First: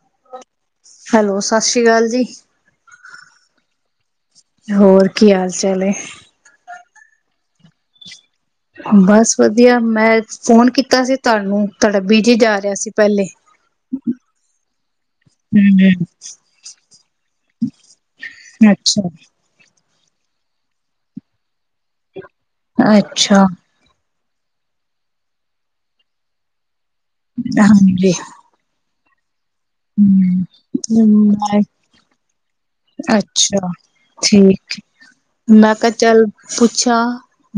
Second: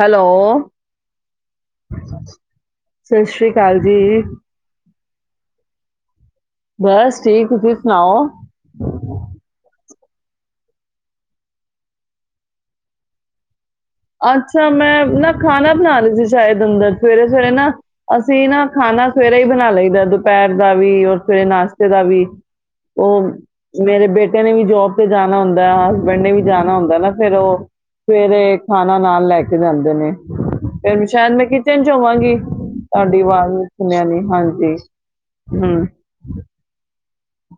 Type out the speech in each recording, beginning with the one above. Hello, hello, Sat Sri ਅਕਾਲ ਜੀ। ਸਤਿ ਸ੍ਰੀ ਅਕਾਲ ਜੀ। ਹੋਰ ਕੀ ਹਾਲ ਚਾਲ ਐ। ਬਸ ਠੀਕ ਤੁਸੀਂ ਸੁਣਾਓ। ਬਸ ਵਧੀਆ। ਮੈਂ ਫੋਨ ਕੀਤਾ ਸੀ ਤੁਹਾਨੂੰ ਤੁਹਾਡਾ ਬਿਜੀ ਜਾ ਰਿਹਾ ਸੀ ਪਹਿਲੇ। ਅੱਛਾ, ਮੈਂ ਨਾ ਖਾਣਾ ਬਣਾ ਲਈ ਹਮ ਸੀ ਸ਼ਾਇਦ ਅੰਦਰ ਸਵੇਰੇ ਸਵੇਰੇ ਨਾ ਅਸੀਂ ਨਾ ਅੱਛਾ ਖਾਣਾ ਸਵੇਰੇ ਹੀ ਬਣਾ ਲਈ ਦਾ। ਦੁਪਹਿਰ ਦਾ ਵੀ ਔਰ ਸਵੇਰੇ ਨਾਸ ਤਾ ਵੀ ਉਹ ਅੱਛਾ ਮੇਰੇ ਬੇ ਮੁੰਡੇ ਨੇ ਵੀ ਜੋਬ ਤੇ ਜਾਣਾ ਹੁੰਦਾ ਹਸਬੈਂਡ ਨੇ ਵੀ ਜਾਣਾ ਹੁੰਦਾ ਨਾ ਫਿਰ ਉਹ ਹਾਂਜੀ ਸਵੇਰੇ ਖਾਨਾ ਨਾਲ ਲੈ ਆਉਂਦੇ ਨੇ ਫਿਰ ਸ਼ਾਇਦ ਹਮ ਮੈਂ ਕਿਚਨ ਚ ਹੋਵਾਂਗੀ। ਆਵਾਜ਼ ਅੱਛਾ ਸੁਣਿਆ ਨੀ ਹਾਂਜੀ, ਠੀਕ, ਮੈਂ ਹੂੰ ਕਿਹਾ ਚੱਲ ਪੁੱਛਾਂ।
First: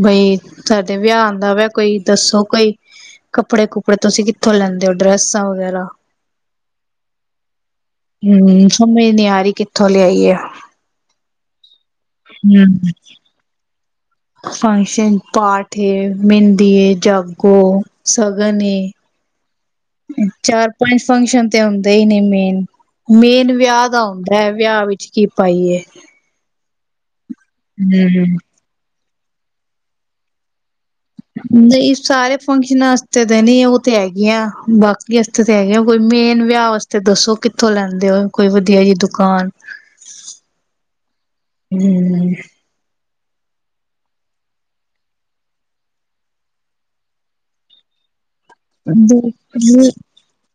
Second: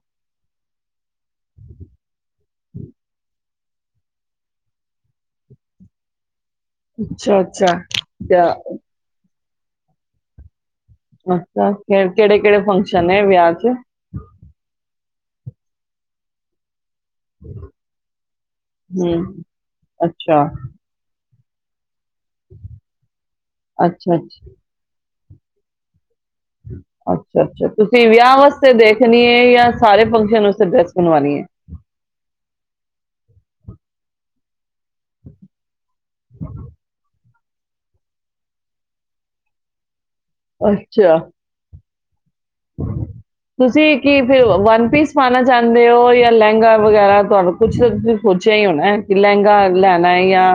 ਬਈ ਸਾਡੇ ਵਿਆਹ ਆਉਂਦਾ ਵੈ। ਕੋਈ ਦੱਸੋ ਕੋਈ ਕੱਪੜੇ ਕੁੱਪੜੇ ਤੁਸੀਂ ਕਿੱਥੋਂ ਲੈਂਦੇ ਹੋ ਡਰੈਸਾਂ ਵਗੈਰਾ? ਅੱਛਾ-ਅੱਛਾ ਤੇ ਆਹ ਹਮ ਸਮਝ ਨੀ ਆ ਰਹੀ ਕਿੱਥੋਂ ਲਿਆਈਏ? ਅੱਛਾ। ਕਿਹੜੇ ਕਿਹੜੇ ਫੰਕਸ਼ਨ ਐ ਵਿਆਹ ਚ? ਫੰਕਸ਼ਨ। ਪਾਠ ਐ, ਮਹਿੰਦੀ ਐ। ਜਾਗੋ, ਸਗਣ ਏ। ਹਮ ਅੱਛਾ ਚਾਰ ਪੰਜ ਫੰਕਸ਼ਨ [unintelligible] ਏਹੀ ਨੇ ਮੇਨ ਮੇਨ ਵਿਆਹ ਦਾ ਅੱਛਾ ਹੁੰਦਾ ਹੈ ਅੱਛਾ ਵਿਆਹ ਵਿੱਚ ਕੀ ਪਾਈਏ। ਅੱ ਅੱਛਾ ਅੱਛਾ ਤੁਸੀਂ ਵਿਆਹ ਵਾਸਤੇ ਦੇਖ [unintelligible] ਸਾਰੇ ਫੰਕਸ਼ਨ ਉਸ ਨਹੀਂ ਸਾਰੇ ਫੰਕਸ਼ਨਾਂਆਸਤੇ ਤੇ ਨੀ ਉਹ ਤੇ ਹੈਗੀਆਂ। ਬਾਕੀ ਆਸਤੇ ਤਾਂ ਹੈਗੀਆ ਕੋਈ ਮੇਨ ਵਿਆਹ ਵਾਸਤੇ ਦੱਸੋ ਕਿ ਕਿੱਥੋਂ ਲੈਂਦੇ ਹੋ ਕੋਈ ਵਧੀਆ ਜਿਹੀ ਦੁਕਾਨ। ਅੱਛਾ। ਹਮ। ਤੁਸੀਂ ਕੀ ਫਿਰ ਵਨ ਪੀਸ ਪਾਉਣਾ ਚਾਹੁੰਦੇ ਹੋ ਜਾਂ ਲਹਿੰਗਾ ਵਗੈਰਾ ਤੁਹਾਨੂੰ ਕੁਛ ਸੋਚੀਆ ਹੀ ਹੋਣਾ ਕਿ ਲਹਿੰਗਾ ਲੈਣਾ ਹੈ ਯਾ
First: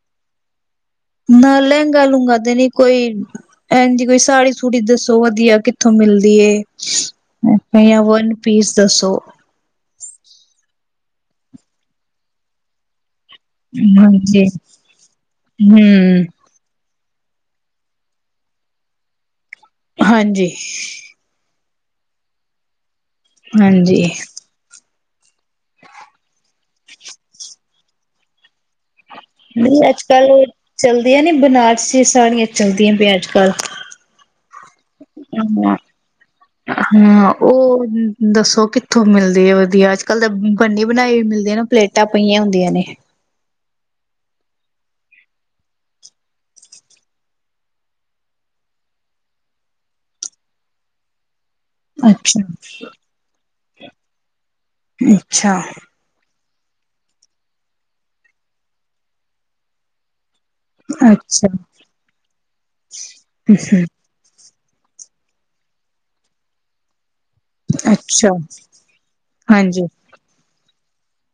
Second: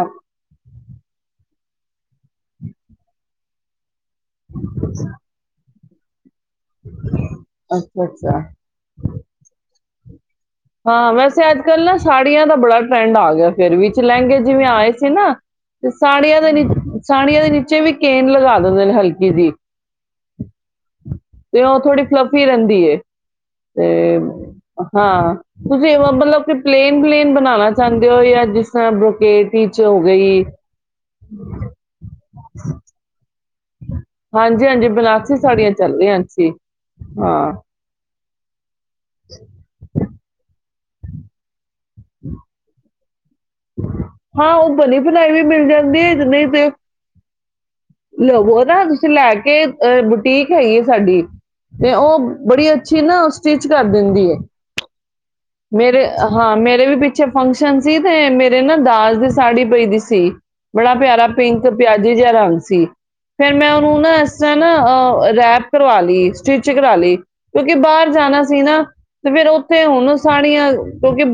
ਨਾ ਲਹਿੰਗਾ ਲੂੰਗਾ ਤੇ ਨੀ ਕੋਈ ਐਂਜ ਕੋਈ ਸਾੜੀ ਸੂੜੀ ਦੱਸੋ ਵਧੀਆ ਕਿਥ ਤੋਂ ਮਿਲ ਦੀਏ ਯਾ ਅੱਛਾ ਵਨ ਅੱਛਾ ਪੀਸ ਦੱਸੋ? ਹਾਂ ਵੈਸੇ ਅੱਜ ਕੱਲ ਨਾ ਸਾੜੀਆਂ ਦਾ ਬੜਾ ਟਰੈਂਡ ਆ ਗਿਆ। ਫੇਰ ਵੀ ਲਹਗੇ ਹਾਂਜੀ ਜਿਵੇਂ ਆਏ ਸੀ ਨਾ ਤੇ ਹੂੰ ਸਾੜੀਆਂ ਦਾ ਨੀ ਸਾਣੀਆਂ ਦੇ ਨੀਚੇ ਵੀ ਕੇਨ ਲਗਾ ਦਿੰਦੇ ਨੇ ਹਲਕੀ ਜੀ। ਹਾਂਜੀ। ਤੇ ਉਹ ਥੋੜੀ ਫਲੱਫੀ ਰਹਿੰਦੀ ਏ। ਤੇ ਹਾਂਜੀ ਹਾਂ ਤੁਸੀਂ ਇਹ ਮਤਲਬ ਕਿ ਪਲੇਨ ਪਲੇਨ ਬਣਾਉਣਾ ਚਾਹੁੰਦੇ ਹੋ ਜਾਂ ਜਿਸ ਤਰਾਂ ਨਹੀਂ ਅੱਜ ਕੱਲ ਚੱਲਦੀਆਂ ਨੀ ਬਨਾਰਸੀ ਸਾੜੀਆਂ ਚੱਲਦੀਆਂ ਪਈਆਂ ਅੱਜ ਕੱਲ। ਹਾਂਜੀ ਹਾਂਜੀ। ਬਲਾਸੀ ਸਾੜੀਆਂ ਚੱਲ ਰਹੀਆਂ ਅੱਛੀ ਹਾਂ। ਦੱਸੋ ਕਿੱ ਕਿੱਥੋਂ ਮਿਲਦੀ ਹੈ ਵਧੀਆ ਅੱਜ ਕੱਲ ਤਾਂ ਬਣੀ ਬਣਾਈ ਵੀ ਮਿਲਦੀ ਏ ਨਾ ਪਲੇ ਤਾਂ ਪਈਆਂ ਹੁੰਦੀਆਂ ਨੇ। ਹਾਂ ਉਹ ਬਲੀ ਬਣਾਈ ਵੀ ਮਿਲ ਜਾਂਦੀ ਹੈ ਜਨੀ ਤੇ ਲਵੋ ਨਾ ਤੁਸੀਂ ਲੈ ਕੇਹ ਬੁਟੀਕ ਹੈਗੀ ਹੈ ਸਾਡੀ ਤੇ ਉਹ ਅੱਛਾ ਬੜੀ ਅੱਛੀ ਨਾ ਸਟਿਚ ਕਰ ਦਿੰਦੀ ਹੈ [unintelligible] ਮੇਰੇਹ ਹਾਂ ਮੇਰੇ ਵੀ ਪਿੱਛੇ ਫੰਕਸ਼ਨ ਸੀ, ਤੇ ਮੇਰੇ ਨਾ ਦਾਜ ਦੀ ਸਾੜੀ ਪਈ ਦੀ ਸੀ। ਬੜਾ ਪਿਆਰਾ ਅੱਛਾ ਪਿੰਕ ਪਿਆਜ਼ੇ ਜਿਹਾ ਰੰਗ ਸੀ ਫਿਰ ਮੈਂ ਉਹਨੂੰ ਨਾ ਨਾ ਨਾ ਰੈਪ ਕਰਵਾ ਲਈ ਸਟਿਚ ਕਰਵਾ ਲਈ। ਕਿਉਂਕਿ ਬਾਹਰ ਅੱਛਾ ਜਾਣਾ ਸੀ ਨਾ ਤੇ ਫਿਰ ਹਾਂਜੀ ਉੱਥੇ ਹੁਣ ਸਾੜੀਆਂ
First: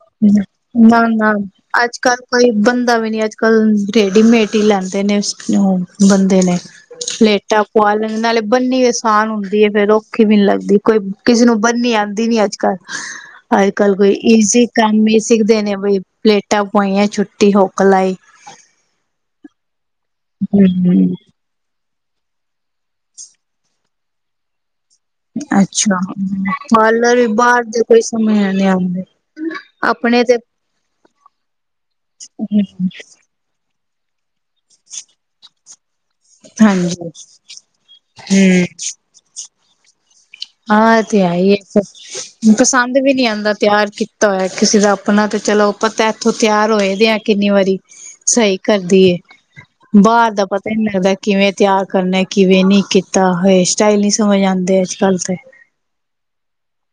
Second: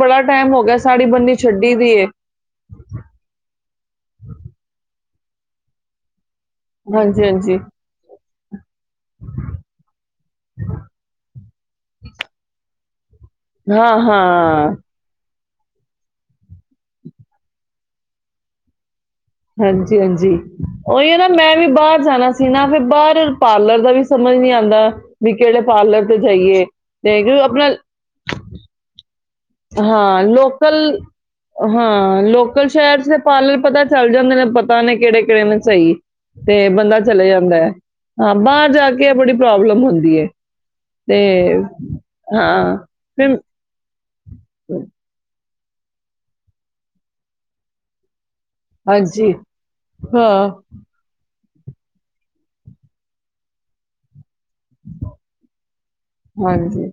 ਬੜਾ ਟਾਈਮ ਹੋ ਗਿਆ ਨਾ ਸਾੜੀ ਨਾ ਬੰਨੀ ਛੱਡੀ ਦੀ ਅੱਜ ਏ ਕੱਲ ਕੋਈ ਬੰਦਾ ਵੀ ਨੀ ਅੱਜ ਕੱਲ ਟੇਡੀ ਮੇਡੀ ਲਾ ਸੀ। ਦੇਣੇ ਉਸਨੂੰ ਨੂੰ ਬੰਦੇ ਨੇ ਹਾਂਜੀ ਹਾਂਜੀ ਲੇਟਾ ਪੁਆਲਣ ਨਾਲੇ ਬੰਨੀ ਆਸਾਨ ਹੁੰਦੀ ਹੈ, ਫੇਰ ਔਖੀ ਵੀ ਨੀ ਲੱਗਦੀ ਕੋਈ ਕਿਸੇ ਨੂੰ ਬੰਨੀ ਆਉਂਦੀ ਨੀ ਅੱਜ ਕੱਲ ਅੱਜ- ਕੱਲ੍ਹ ਹਾਂ ਕੋਈ ਈਜ਼ੀ ਹਾਂ ਮੰਮੀ ਸਿੱਖਦੇ ਨੇ ਬਈ ਪਲੇਟਾਂ ਪਵਾਈਆਂ ਛੁੱਟੀ ਹੋਕ ਲਾਈ ਹਾਂਜੀ, ਹਾਂਜੀ- ਹਾਂਜੀ, ਉਹੀ ਹਮ ਹੈ ਨਾ ਮੈਂ ਵੀ ਬਾਹਰ ਜਾਣਾ ਸੀ ਨਾ ਫਿਰ ਬਾਹਰ ਪਾਰਲਰ ਦਾ ਵੀ ਸਮਝ ਨੀ ਆਂਦਾ। ਵੀ ਕਿਹੜੇ ਅੱਛਾ, ਪਾਰਲਰ ਤੇ ਜਾਈਏ ਪਾਰਲਰ ਤੇ ਵੀ ਕਿਉਂਕਿ ਬਾਹਰ ਆਪਣਾ ਦੇ ਕੋਈ ਸਮੇਂ ਹੈ ਨ ਆਂਦੇ ਹਾਂ ਲੋਕਲ, ਹਾਂ ਲੋਕਲ ਸ਼ਹਿਰ ਚ ਪਾਰਲਰ ਪਤਾ ਚੱਲ ਜਾਂਦੇ ਨੇ ਪਤਾ ਨੇ ਕਿਹੜੇ ਕਿਹੜੇ ਨੇ ਸਹੀ। ਤੇ ਬੰਦਾ ਹਾਂਜੀ ਚਲੇ ਜਾਂਦਾ ਹੈ ਹਾਂ ਹਮ ਬਾਹਰ ਜਾ ਕੇ ਆਪੜੀ ਪ੍ਰੋਬਲਮ ਹੁੰਦੀ ਹੈ। ਹਾਂ ਤੇ ਆਹ ਈ ਹਾਂ ਪਸੰਦ ਵੀ ਨਹੀਂ ਫਿਰ ਆਂਦਾ ਤਿਆਰ ਕੀ ਤਾਂ ਕਿਸੇ ਦਾ ਆਪਣਾ ਤਾਂ ਚਲੋ ਆਪਾਂ ਤਾਂ ਇੱਥੋਂ ਤਿਆਰ ਹੋਏ ਦੇ ਆ ਕਿੰਨੀ ਵਾਰੀ ਸਹੀ ਕਰਦੀ ਏ ਹਾਂਜੀ ਬਾਹਰ ਦਾ ਹਾਂ ਪਤਾ ਨਹੀਂ ਲੱਗਦਾ ਕਿਵੇਂ ਤਿਆਰ ਕਰਨਾ ਕਿਵੇਂ ਨਹੀਂ ਕੀਤਾ ਹੇਅਰ ਸਟਾਈਲ ਨੀ ਸੀ ਉੱਥੇ ਸਮਝ ਆਂਦੇ ਆ ਅੱਜ ਕੱਲ੍ਹ ਤੇ ਹਾਂਜੀ।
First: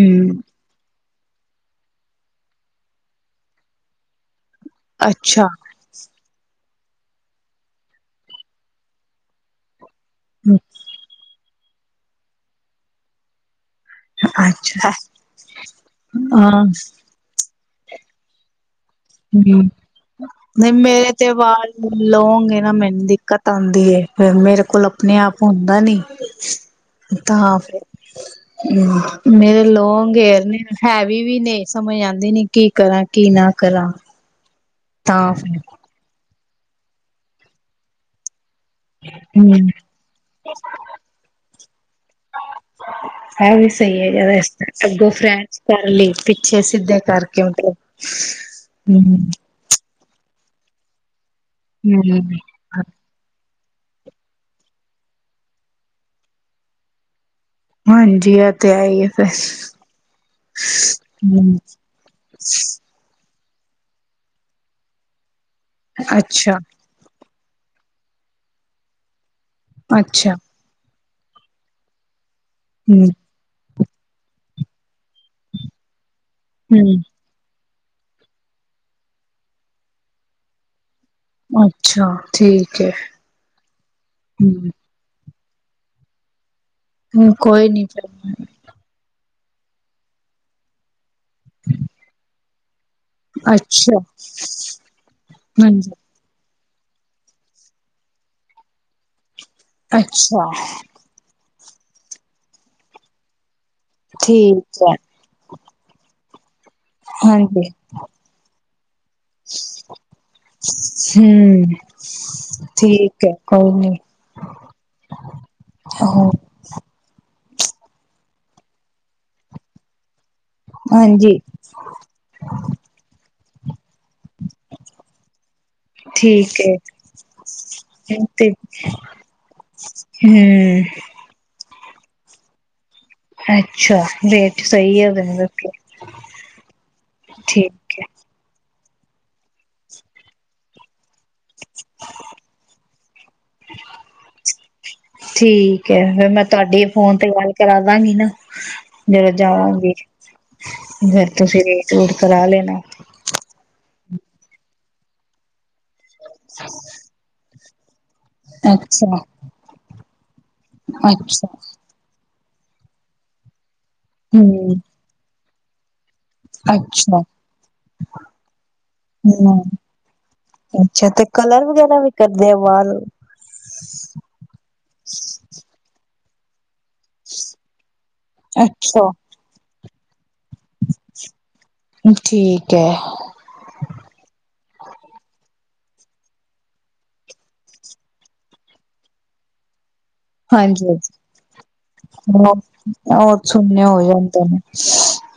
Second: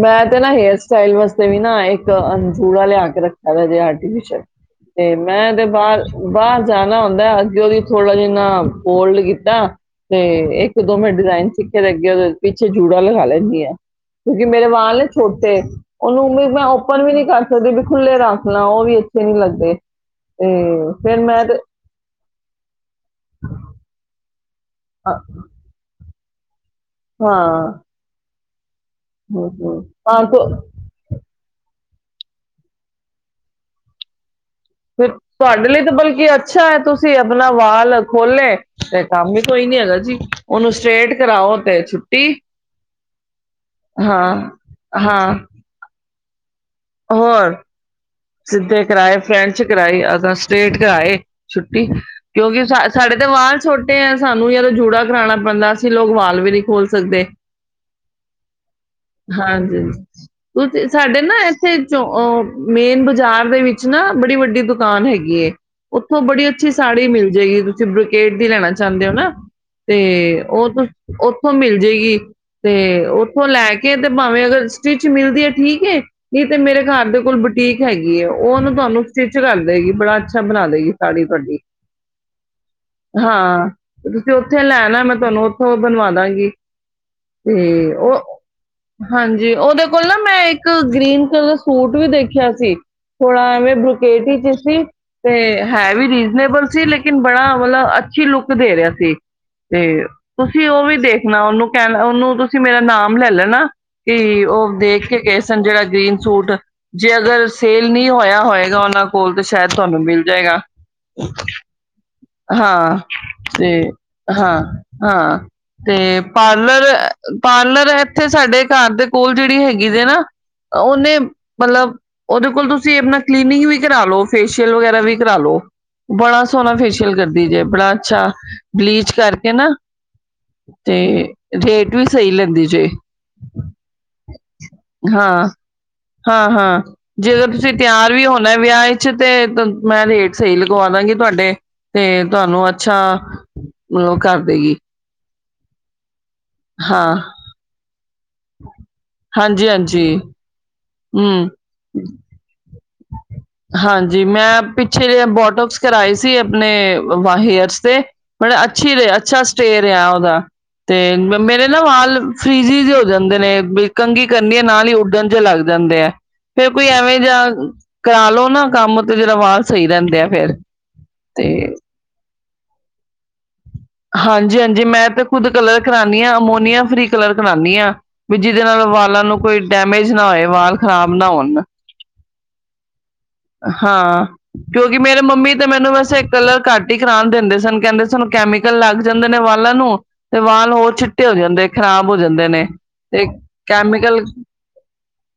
ਮੈਂ ਤੇ ਨਾ ਹੇਅਰਸ ਸਟਾਈਲ ਵਾਸਤੇ ਵੀ ਨਾ ਇੱਕ ਅਨ ਜੂੜਾ ਲਿਆ ਕੇ ਰੱਖਿਆ ਜੇ ਆਰਟੀਫੀਸ਼ਲ। ਤੇ ਅੱਛਾ ਮੈਂ ਤੇ ਬਾਹਰ, ਬਾਹਰ ਸਿਆਣਾ ਹੁੰਦਾ ਅੱਗੇ ਉਹਦੀ ਥੋੜ੍ਹਾ ਜਿੰਨਾਂ ਫੋਲਡ ਕੀਤਾ। ਤੇ ਇੱਕ ਦੋਵੇਂ ਡਿਜ਼ਾਇਨ ਸਿੱਖ ਫੇਰ ਅੱਗੇ ਉਹਦੇ ਪਿੱਛੇ ਜੂੜਾ ਲਗਾ ਲੈ। ਗਿਆ। ਕਿਉਂਕਿ ਮੇਰੇ ਅੱਛਾ ਵਾਲ ਨੇ ਛੋਟੇ ਉਹਨੂੰ ਹਾਂ ਮੈਂ [unintelligible] ਹਮ ਓਪਨ ਵੀ ਨੀ ਕਰ ਉਹਦੇ ਵੀ ਖੁੱਲੇ ਰੱਖ ਲਾਂ ਉਹ ਵੀ ਅ ਹਮ, ਨਹੀਂ ਮੇਰੇ ਫਿਰ ਤੇ ਮੈਂ ਵਾਲ ਲੋਂਂਗ ਐ ਨਾ ਮੈਨੂੰ ਦਿੱਕਤ ਆਉਂਦੀ ਹੈ ਫੇਰ ਮੇਰੇ ਕੋਲ ਅ ਆਪਣੇ ਆਪ ਹੁੰਦਾ ਨੀ। ਸ਼ ਤਾਂ ਹਾਂ ਫਿਰ ਹਮ, ਹੂੰ, ਮੇਰੇ ਹੂੰ, ਲੋਂਗ ਹਾਂ ਹੇਅਰ ਤੋ ਨੇ ਹੈਵੀ ਵੀ ਨੇ। ਸਮਝ ਆਉਂਦੀ ਨੀ ਕੀ ਕਰਾਂ ਕੀ ਨਾ ਕਰਾਂ। ਫਿਰ ਤੁਹਾਡੇ ਲਈ ਤਾਂ ਬਲਕਿ ਅ ਅੱਛਾ ਹੈ ਤੁਸੀਂ ਆਪਣਾ ਵਾਲ ਖੋਲੇ। ਤੇ ਕੰਮ ਵੀ ਹੂੰ ਕੋਈ ਨੀ ਹੈਗਾ ਜੀ ਉਹਨੂੰ ਸਟੇ੍ਟ ਕਰਾਓ ਤੇ ਛੁੱਟੀ, ਇਹ ਵੀ ਸਹੀ ਹੈ ਜਰਾ ਹਾਂ ਇਸ ਤਰ੍ਹਾਂ ਅੱਗੋਂ ਹਾਂ। ਫਰੈਂਚ ਕਰ ਲਈ ਪਿੱਛੇ ਸਿੱਧੇ ਕਰਕੇ ਹੋਰ ਮਤਲਬ ਸਿੱਧੇ ਹੂੰ ਕਰਾਏ ਫਰੈਂਚ ਕਰਾਈ ਤਾਂ ਸਟੇ੍ਟ ਕਰਾਏ। ਛੁੱਟੀ ਹੂੰ ਕਿਉਂਕਿ ਸਾ ਸਾਡੇ ਤੇ ਵਾਲ ਛੋਟੇ ਹੈ ਸਾਨੂੰ ਯਾਰ ਜੂੜਾ ਕਰਾਉਣਾ ਪੈਂਦਾ ਅਸੀਂ ਲੋਕ ਵਾਲ ਵੀ ਨਹੀਂ ਖੋਲ ਸਕਦੇ। ਹਾਂਜੀ ਐ ਤੇ ਐਈ ਫਿਰ, ਹਾਂਜੀ ਹਮ। ਓ ਮੇਨ ਬਜਾਰ ਬਾਜ਼ਾਰ ਦੇ ਵਿੱਚ ਨਾ ਬੜੀ ਵੱਡੀ ਦੁਕਾਨ ਹੈਗੀ ਏ। ਓਥੋਂ ਬੜੀ ਅੱਛਾ ਅੱਛੀ ਸਾੜੀ ਮਿਲ ਜੇ ਇਹੀ ਤੁਸੀਂ ਬਰੋਕੇਡ ਦੀ ਲੈਣਾ ਚਾਹੁੰਦੇ ਹੋ ਨਾ ਤੇ ਅੱਛਾ ਉਹ ਤੁਸ ਉੱਥੋਂ ਮਿਲਜੇਗੀ। ਤੇ ਹੂੰ ਉੱਥੋਂ ਲੈ ਕੇ ਕੇ ਤੇ ਭਾਵੇਂ ਅਗਰ ਸਟਿਚ ਮਿਲਦੀ ਹੈ, ਠੀਕ ਏ। ਨਹੀਂ ਤੇ ਮੇਰੇ ਹੂੰ ਘਰ ਦੇ ਕੋਲ ਬੁਟੀਕ ਹੈਗੀ ਉਹਨੂੰ ਤੁਹਾਨੂੰ ਸਟਿਚ ਕਰ ਦੇਗੀ ਬੜਾ ਅੱਛਾ ਬਣਾ ਦੇਗੀ। ਸਾ ਤੁਹਾਡੀ। ਅੱਛਾ ਠੀਕ ਹੈ ਹਾਂ, ਤੇ ਤੁਸੀਂ ਹੂੰ ਉੱਥੇ ਲੈਣਾ ਮੈਂ ਤੁਹਾਨੂੰ ਹੋਰ ਬਣਵਾ ਦਾਂਗੀ। ਹਮ, ਕੋਈ ਨੀ ਤੇ ਫੇਰ ਉਹ ਹਾਂਜੀ, ਉਹਦੇ ਕੋਲ ਨਾ ਮੈਂ ਇੱਕ ਗ੍ਰੀਨ ਕਲਰ ਦਾ ਸੂਟ ਵੀ ਦੇਖਿਆ ਸੀ। ਥੋੜਾ ਐਵੇਂ ਅੱਛਾ ਬਰੁਕੇਟ ਹੀ ਚ ਸੀ ਤੇ ਹਾਂਜੀ ਹੈ ਵੀ ਰੀਜਨੇਬਲ ਸੀ ਲੇਕਿਨ ਬੜਾ ਮਤਲਬ ਅੱਛੀ ਲੁੱਕ ਦੇ ਰਿਹਾ ਸੀ ਤੇ ਅੱਛਾ ਤੁਸੀਂ ਉਹ ਵੀ ਦੇਖਣਾ ਉਹਨੂੰ ਕਹਿਣ ਉਹਨੂੰ ਤੁਸੀਂ ਮੇਰਾ ਨਾਮ ਲੈ ਲੈਣਾ ਕੀ ਉਹ ਠੀਕ ਹੈ ਦੇਖ ਕੇ ਗਏ ਸੀ ਤੇ ਗ੍ਰੀਨ ਸੂਟ ਜੇ ਅਗਰ ਹਾਂਜੀ ਸੇਲ ਨ ਹੋਇਆ ਹੋਏਗਾ ਉਹਨਾਂ ਕੋਲ ਤੇ ਸ਼ਾਇਦ ਤੁਹਾਨੂੰ ਮਿਲ ਜਾਏਗਾ। ਹੂੰ ਹਾਂ ਠੀਕ ਹੈ ਕੋਈ ਤੇ ਨੀ ਹਾਂ, ਹਾਂ ਤੇ ਉਹ ਪਾਰਲਰ-ਪਾਰਲਰ ਇੱਥੇ ਸਾਡੇ ਘਰ ਦੇ ਕੋਲ ਜਿਹੜੀ ਹੈਗੀ ਹੈ ਨਾ ਉਹਓਹਨੇ ਹਾਂਜੀ ਮਤਲਬ ਓਦੇ ਕੋਲ ਤੁਸੀਂ ਆਪਣਾ ਕਲੀਨਿੰਗ ਵੀ ਕਰਾਾਲੋ ਫੇਸ਼ੀਅਲ ਵਗੈਰਾ ਵੀ ਕਰਾਾਲੋ, ਬੜਾ ਠੀਕ ਸੋਹਣਾ ਹੈ ਫੇਸ਼ੀਅਲ ਕਰਦੀ ਜੇ ਬੜਾ ਅੱਛਾ ਤੇ ਬਲੀਚ ਕਰਕੇ ਨਾ ਹਮ ਤੇ ਤੇ ਵੀ ਸਹੀ ਲਗਦੀ ਜੇ। ਅੱਛਾ, ਰੇਟ ਸਹੀ ਹ ਹਾਂ, ਹਾਂ-ਹਾਂ, ਜੇਦੋਂ ਤੁਸੀਂ ਠੀਕ ਹੈ ਤਿਆਰ ਵੀ ਹੋਣਾ ਵਿਆਹ ਵਿੱਚ ਅੱਛਾ ਤੇ, ਤਨ ਮੈਂ ਰੇਟ ਸਹੀ ਲਗਵਾਦਾਂਗੀ ਤੁਹਾਡੇ ਤੇ ਤੁਹਾਨੂੰ ਅੱਛਾ ਮਤਬਲ ਓ ਕਰ ਦੇਗੀ। ਠੀਕ ਹੈ, ਫੇਰ ਮੈਂ ਤੁਹਾਡੇ ਹਾਂ ਫੋਨ ਤੇ ਗੱਲ ਕਰਾ ਦਾਂਗੀ ਨਾ ਜਦੋਂ ਹਾਂਜੀ ਜਾਵਾਂਗੇ। ਹਾਂਜੀ ਫੇਰ ਹੂੰ, ਤੁਸੀਂ ਰੇਟ ਰੂਟ ਕਰਾ ਲੈਣਾ। ਹਾਂਜੀ, ਮੈਂ ਪਿੱਛੇ ਜਿਹਾ ਬੋਟਮਸ ਕਰਵਾਏ ਸੀ ਆਪਣੇ ਵਾਲ ਹੈਰਸ ਤੇ ਮਤਲਬ ਅੱਛੀ ਰ ਅੱਛਾ ਸਟੇਅ ਰਿਹਾ ਓ ਦਾ? ਤੇ ਅੱਛਾ ਮੇਰੇ ਨਾ ਵਾਲ ਫ੍ਰਿ ਵਿਚ ਵੀ ਹੋ ਜਾਂਦੇ ਨੇ ਕੰੰਘੀ ਕਰਨੀ ਹੈ ਹਮ ਨਾਲ ਹੀ ਉਧਨ ਜਾਹੇ ਲੱਗ ਜਾਂਦੇ ਆ ਫੇਰ ਕੋਈ ਐਵੇਂ ਅੱਛਾ ਜਾ ਕਰਾਲੋ ਨਾ ਕੰਮ ਤੇ ਜਰਾ ਹਮ ਵਾਲ ਸਹੀ ਰਹਿੰਦੇ ਆ ਫੇਰ ਤੇ ਦੇ ਵਾਲ ਹਾਂਜੀ ਹਾਂਜੀ ਮੈਂ ਤੇ ਖੁਦ ਕਲਰ ਕਰਾ ਨੀ ਅਮੋਨੀਆ ਫਰੀ ਕਲਰ ਕਣਾਉਂਦੀ ਹਾਂ ਵੀ ਜਿਹਦੇ ਨਾਲ ਅੱਛਾ ਵਾਲਾਂ ਨੂੰ ਕੋਈ ਡੈਮੇਜ ਨਾ ਹੋਏ ਵਾਲ ਖ਼ਰਾਬ ਨਾ ਹੋਣ ਠੀਕ ਹੈ ਹਾਂ ਕਿਉਂਕਿ ਮੇਰੇ ਮੰਮੀ ਤੇ ਮੈਨੂੰ ਵੈਸੇ ਕਲਰ ਘੱਟ ਹੀ ਕਰਾਉਣ ਦਿੰਦੇ ਸਨ ਕਹਿੰਦੇ ਸਨ ਕੈ ਮ ਕਲ ਲੱਗ ਜਾਂਦੇ ਨੇ ਵਾਲਾਂ ਨੂੰ ਤੇ ਵਾਲ ਹਾਂਜੀ ਹੋਰ ਹਾਂਜੀ। ਛਿੱਟੇ ਹੋ ਜਾਂਦੇ ਖ਼ਰਾਬ ਹੋ ਜਾਂਦੇ ਨੇ ਤੇ ਉਹ ਸੁਣਨੇ ਹੋ ਕੈਮੀਕਲ ਜਾਂਦੇ ਨੇ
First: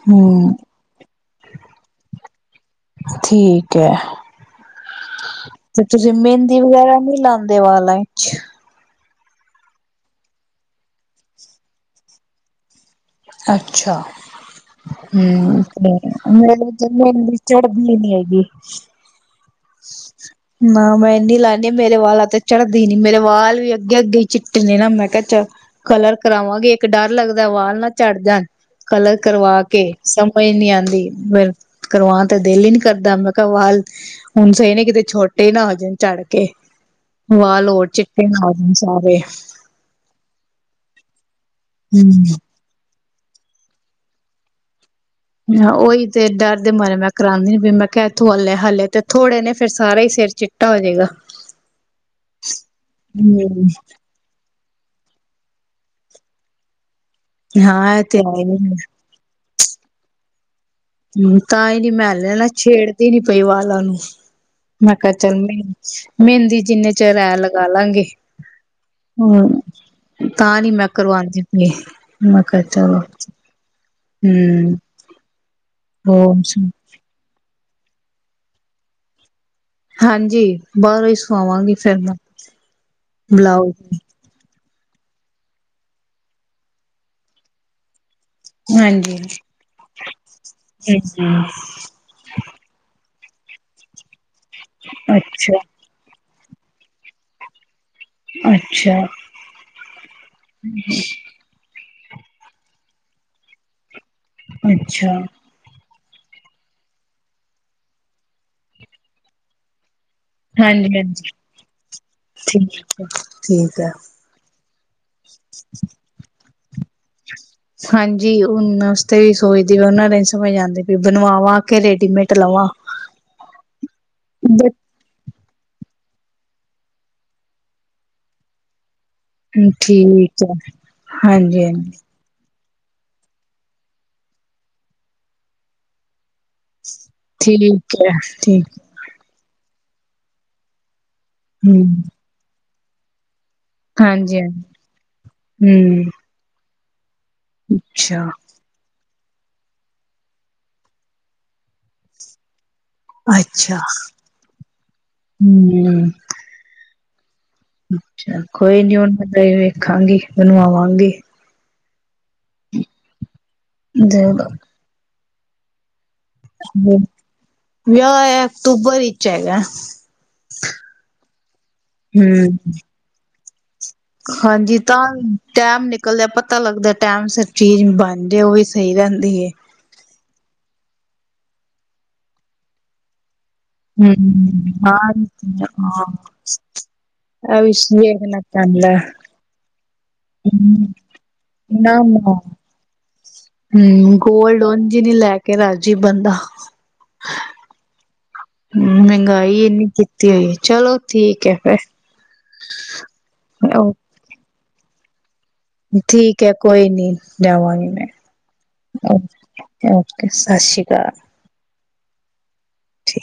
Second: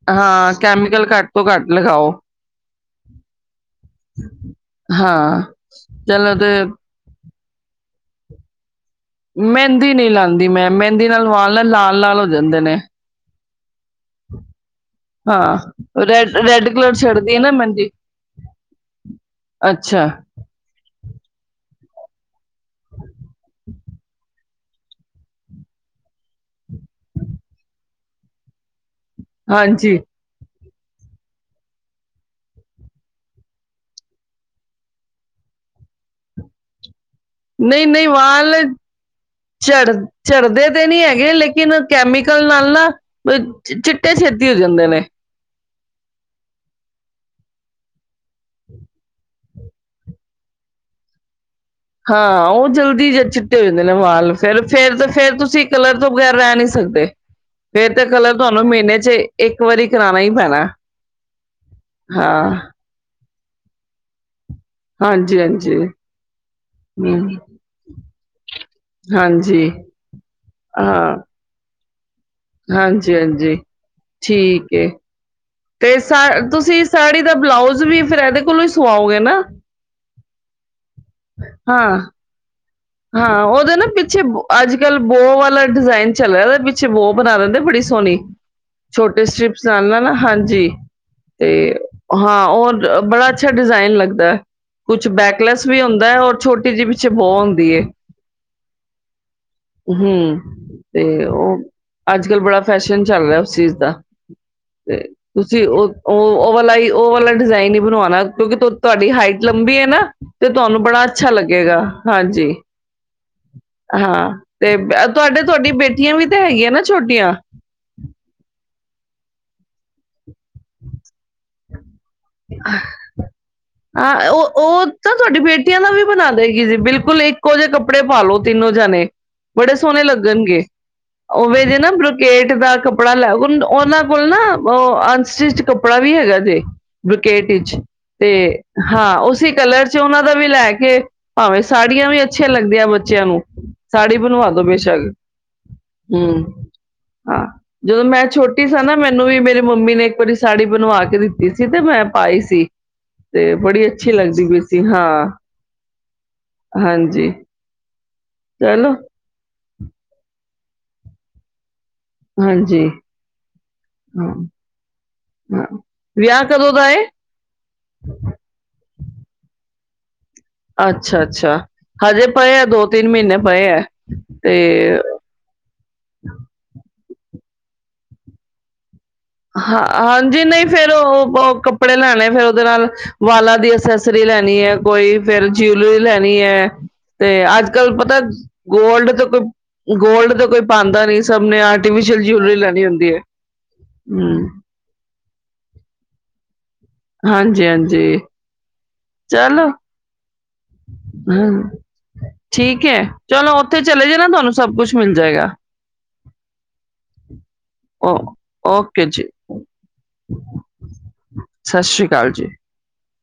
ਹਮ ਹਾਂ ਕੈਮੀਕਲ ਘੱਟ ਤੋਂ ਘੱਟ ਲਗਾਓ ਠੀਕ ਹੈ ਹਾਂ ਚਲੋ ਤੇ ਦੇ ਵਾਲਾਂ ਵਿੱਚ ਮਹਿੰਦੀ ਨਹੀਂ ਲਾਉਂਦੀ ਮੈਂ ਮਹਿੰਦੀ ਨਾਲ ਵਾਲ ਨਾ ਲਾਲ ਲਾਲ ਹੋ ਜਾਂਦੇ ਨੇ ਅੱਛ ਅੱਛਾ ਹਾਂ ਹਮ ਤੇ ਰੈਡ ਰੈਡ ਮੇਰੇ ਤੇ ਕਲਰ ਛੱਡਦੀ ਮਹਿੰਦੀ ਹੈ ਨਾ ਮਹਿੰਦੀ ਚੜਦੀ ਨਹੀਂ ਹੈਗੀ ਅੱਛਾ ਨਾ ਮੈਂ ਇਨੀ ਲਾਨੀ ਆ ਮੇਰੇ ਵਾਲਾਂ ਤੇ ਚੜਦੀ ਨੀ ਮੇਰੇ ਵਾਲ ਵੀ ਅੱਗੇ ਅੱਗੇ ਚਿੱਟੇ ਨੇ ਨਾ ਮੈਂ ਕਿਹਾਚਲ ਚ ਕਲਰ ਕਰਾਵਾਂਗੀ ਇੱਕ ਡਰ ਲੱਗਦਾ ਵਾਲ ਨਾ ਝੜ੍ਹ ਜਾਣ ਕਲਰ ਕਰਵਾ ਕੇ ਹਾਂਜੀ ਸਮਝ ਨਹੀ ਆਉਂਦੀ ਕਰਵਾਉਣ ਤੇ ਦਿਲ ਹੀ ਨੀ ਕਰਦਾ ਮੈਂ ਕਿਹਾ ਵਾਲ ਹੁਣ ਸਹੀ ਨੇ ਕਿਤੇ ਛੋਟੇ ਨਾ ਹੋ ਜਾਣ ਝੜ੍ਹ ਕੇ ਵਾਲ ਨਹੀਂ ਹੋਰ ਨਹੀਂ ਚਿੱਟੇ ਨਾ ਹੋ ਵਾਲ ਜਾਣ ਸਾਰੇ ਝੜ ਝੜ੍ਹਦੇ ਤੇ ਨਹੀਂ ਹੈਗੇ ਲੇਕਿਨ ਹਮ ਕੈਮੀਕਲ ਨਾਲ ਨਾ ਚਿੱਟੇ ਛੇਤੀ ਹੋ ਜਾਂਦੇ ਨੇ ਹ ਉਹੀ ਤੇ ਡਰ ਦੇ ਮਾਰੇ ਮੈਂ ਕਰਾਉਂਦੀ ਨਹੀਂ ਪਈ ਮੈਂ ਕਿਹਾ ਇਥੋਂ ਹਾਲੇ ਹਾਲੇ ਤੇ ਥੋੜੇ ਨੇ ਫੇਰ ਸਾਰਾ ਹੀ ਸਿਰ ਚਿੱਟਾ ਹੋ ਜਾਏਗਾ ਹਾਂ ਉਹ ਜਲਦੀ ਜ ਚਿੱਟੇ ਹੋ ਹੂੰ। ਜਾਂਦੇ ਨੇ ਵਾਲ ਫੇਰ ਫੇਰ ਫੇਰ ਤੁਸੀਂ ਕਲਰ ਤੋਂ ਬਗ਼ੈਰ ਰਹਿ ਨਹੀਂ ਸਕਦੇ ਫੇਰ ਹਾਂ ਇਹ ਤੇ ਕਲਰ ਹੈ ਤੁਹਾਨੂੰ ਹੀ ਮਹੀਨੇ ਚ ਇੱਕ ਵਾਰੀ ਕਰਾਉਣਾ ਹੀ ਪੈਣਾ ਹਮ ਤਾਂ ਹੀ ਨੀ ਮੈਂ ਹਲੇ ਨਾ ਹਾਂ ਛੇੜਦੀ ਨੀ ਪ ਪਈ ਵਾਲਾਂ ਨੂੰ ਮੈਂ ਕਿਹਾ ਚੱਲ ਹਾਂਜੀ ਮ ਹਾਂਜੀ ਮਹਿੰਦੀ ਜਿੰਨੇ ਚਿਰ ਹਮ ਐ ਲਗਾ ਲਾਂਗੀ ਹਮ ਹਾਂਜੀ ਤਾਂ ਨੀ ਮੈਂ ਹਾਂ ਕਰਵਾਉਂਦੀ ਪਈ ਮੈਂ ਕਿਹਾ ਚਲੋ,,, ਹਾਂਜੀ ਹਾਂਜੀ ਠੀਕ ਏ ਤੇ ਸਾ ਹੋਰ ਸੁਣਾ ਤੁਸੀਂ ਸਾੜੀ ਦਾ ਬਲਾਊਜ ਤੁਸੀਂ ਵੀ ਫਿਰ ਇਹਦੇ ਕੋਲੋਂ ਹੀ ਸੁਵਾਓਗੇ ਨਾ ਹਾਂਜੀ ਬਾਹਰੋਂ ਹੀ ਸੁਣਾਵਾਂਗੀ ਫਿਰ ਹਾਂ ਮੈਂ। ਹਾਂ ਉਹਦੇ ਨਾ ਬਲਾਊਜ ਪਿੱਛੇ ਬੋ। ਅੱਜ ਕੱਲ ਬੋਹ ਵਾਲਾ ਡਿਜਾਇਨ ਚੱਲ ਰਿਹਾ ਪਿੱਛੇ ਬੋਹ ਬਣਾ ਲਿੰਦੇ ਬੜੀ ਸੋਹਣੀ। ਹਾਂਜੀ। ਛੋਟੇ ਸਟ੍ਰਿਪਸ ਨਾਲ ਨਾ ਹਾਂਜੀ ਹੂੰ ਤੇ ਹਾਂ ਹੋਰ ਬੜਾ। ਅੱਛਾ ਡਿਜਾਇਨ ਲਗਦਾ ਕੁਝ ਅੱਛਾ, ਬੈਕਲੈਸ ਵੀ ਹੁੰਦਾ ਹੋਰ ਛੋਟੀ ਛੋਟੀ ਜੀ ਪਿੱਛੇ ਬੌਂਗ ਦੀਏ ਅੱਛਾ, ਹੂੰ ਤੇ ਉਹ। ਅੱਜ ਕੱਲ ਬੜਾ ਫੈਸ਼ਨ ਚੱਲ ਰਿਹਾ ਉਸ ਚੀਜ਼ ਦਾ। ਤੇ ਅੱਛਾ। ਤੁਸੀਂ ਉਹ ਉਹ ਵਾਲਾ ਹੀ ਉਹ ਵਾਲਾ ਡਿਜ਼ਾਇਨ ਹੀ ਬਣਵਾਉਣਾ। ਕਿਉਂਕਿ ਤੁਹਾਡੀ ਹਾਈਟ ਲੰਬੀ ਹੈ ਨਾ। ਤੇ ਤੁਹਾਨੂੰ ਬੜਾ ਹਾਂਜੀ-ਹਾਂਜੀ। ਅੱਛਾ ਲੱਗੇਗਾ ਹਾਂਜੀ। [unintelligible] ਠੀਕ ਹੈ। ਹਾਂ ਤੇ [unintelligible] ਤੁਹਾਡੇ ਤੁਹਾਡੀ ਬੇਟੀਆਂ ਵੀ ਤਾਂ ਹੈਗੀਆਂ ਨਾ ਛੋਟੀਆਂ। ਇਹ ਈ ਸੋਚਦੀ ਵੀ ਉਹਨਾਂ ਦੇ ਨੀ ਸਮਝ ਆਂਦੀ ਪਈ ਬਣਵਾਵਾ ਕੇ ਰੇ ਹਾਂ ਉਹ ਉਹ ਤਾਂ ਤੁਹਾਡੇ ਬੇ ਟੀਆ ਦਾ ਵੀ ਬਣਾ ਦੇਗੀ ਜੀ ਬਿਲਕੁਲ ਇੱਕੋ ਜਿਹੇ ਕੱਪੜੇ ਪਾਲ ਲੋ ਤਿੰਨੋ ਜਾਣੇ। ਬੜੇ ਸੋਹਣੇ ਠੀਕ ਹੈ ਲੱਗਣਗੇ, ਹਾਂਜੀ ਓਵੇਂ ਜੇ ਹਾਂਜੀ ਨਾ ਬਰੁਕੇਟ ਦਾ ਕਪੜਾ ਲੇ ਆਓ ਉਹਨਾਂ ਕੋਲ ਨਾ ਉਹ ਅਨਸਟਿਚ ਕੱਪੜਾ ਵੀ ਹੈਗਾ ਜੇ। ਬੁਰੇਕੇਟ ਵਿੱਚ, ਠੀਕ ਹੈ ਤੇ ਠੀਕ ਹਾਂ ਉਸੇ ਕਲਰ 'ਚ ਉਹਨਾਂ ਦਾ ਵੀ ਲੈ ਕੇ ਭਾਵੇਂ ਹੂੰ ਸਾੜੀਆਂ ਵੀ ਅੱਛੀਆਂ ਲੱਗ ਦੀਆਂ ਬੱਚਿਆਂ ਨੂੰ। ਸਾੜੀ ਹਾਂਜੀ ਬਣਵਾ ਦੋ ਹਾਂਜੀ ਬੇਸ਼ੱਕ। ਹੂੰ ਹਾਂ ਜਦੋਂ ਮੈਂ ਅੱਛਾ ਛੋਟੀ ਸਾਂ ਨਾ। ਮੈਨੂੰ ਵੀ ਮੇਰੀ ਮੰਮੀ ਨੇ ਇੱਕ ਵਾਰੀ ਸਾੜੀ ਬਣਵਾ ਕੇ ਦਿੱਤੀ ਸੀ। ਤੇ ਮੈਂ ਪਾਈ ਸੀ। ਤੇ ਅੱਛਾ ਬੜੀ ਅੱਛੀ ਲੱਗਦੀ ਪਈ ਸੀ ਹਾਂ, ਹੂੰ ਹਾਂਜੀ। ਜੀ। ਅੱਛਾ ਕੋਈ ਨੀ ਹੁਣ ਮੈਂ ਵੇਖਾਂਗੀ। ਬਣਵਾਵਾਂਗ਼ੀ। ਹਾਂਜੀ। ਹਾਂ ਦਿਉਗਾ ਹਾਂ ਵਿਆਹ ਕਦੋਂ ਦਾ ਏ ਵਿਆਹ ਐ ਅਕਤੂਬਰ ਵਿੱਚ ਹੈਗਾ। ਅੱਛਾ-ਅੱਛਾ ਹਜੇ ਪਏ ਹੂੰ ਆ ਦੋ ਤਿੰਨ ਮਹੀਨੇ ਪਏ ਐ। ਹਾਂਜੀ ਤਾਂ ਟੈਮ ਨਿਕਲਦਾ ਪਤਾ ਲੱਗਦਾ ਟਾਈਮ ਸਿਰ ਚੀਜ਼ ਬਣ ਜੇ ਉਹ ਵੀ ਸਹੀ ਰਹਿੰਦੀ ਹੈ। ਹਾਂ ਹਾਂਜੀ ਨਹੀਂ ਫੇਰ ਉਹ ਕੱਪੜੇ ਲੈਣੇ ਫੇਰ ਉਹਦੇ ਨਾਲ ਵਾਲਾ ਦੀ ਹੂੰ ਅਸੈਸਰੀ ਲੈਣੀ ਹੈ ਕੋਈ ਫੇਿਰ ਜਊਲਰੀ ਲੈਣੀ ਹੈ ਤੇ ਅੱਜ ਕੱਲ ਪਤਾ ਵੇਖਣਾ ਪੈਂਦਾ। ਗੋਲਡ ਤੋਂ ਕੋਈ ਗੋਲਡ ਤਾਂ ਕੋਈ ਪਾਉਂਦਾ ਨੀ ਸਭ ਨੇ ਨਾ ਆਰਟੀਫਿਸ਼ਅਲ ਜੂਲਰੀ ਲੈਣੀ ਹੁੰਦੀ ਹੈ। ਹਮ ਕੋਲਡ ਉਂਜ ਹੀ ਲੈ ਕੇ ਰਾਜੀ ਬੰਦਾ। ਹ ਹਾਂਜੀ ਹਾਂਜੀ ਮਹਿੰਗਾਈ ਚਲੋ ਇੰਨੀ ਕੀਤੀ ਹੋਈ ਏ। ਹਮ ਠੀਕ ਹੈ ਚਲੋ ਉੱਥੇ ਓ ਚਲੇ ਜੇ ਨਾ ਤੁਹਾਨੂੰ ਸਭ ਕੁਛ ਮਿਲ ਜਾਏਗਾ। ਠੀਕ ਹੈ ਕੋਈ ਨੀ ਲੇਵਾਗੀ ਮੈਂ ਓ ਓਕੇ ਜੀ ਓਕੇ ਸਤਿ ਸ਼੍ਰੀ ਅਕਾਲ। ਸਤਿ ਸ਼੍ਰੀ ਅਕਾਲ ਜੀ। ਠੀਕ।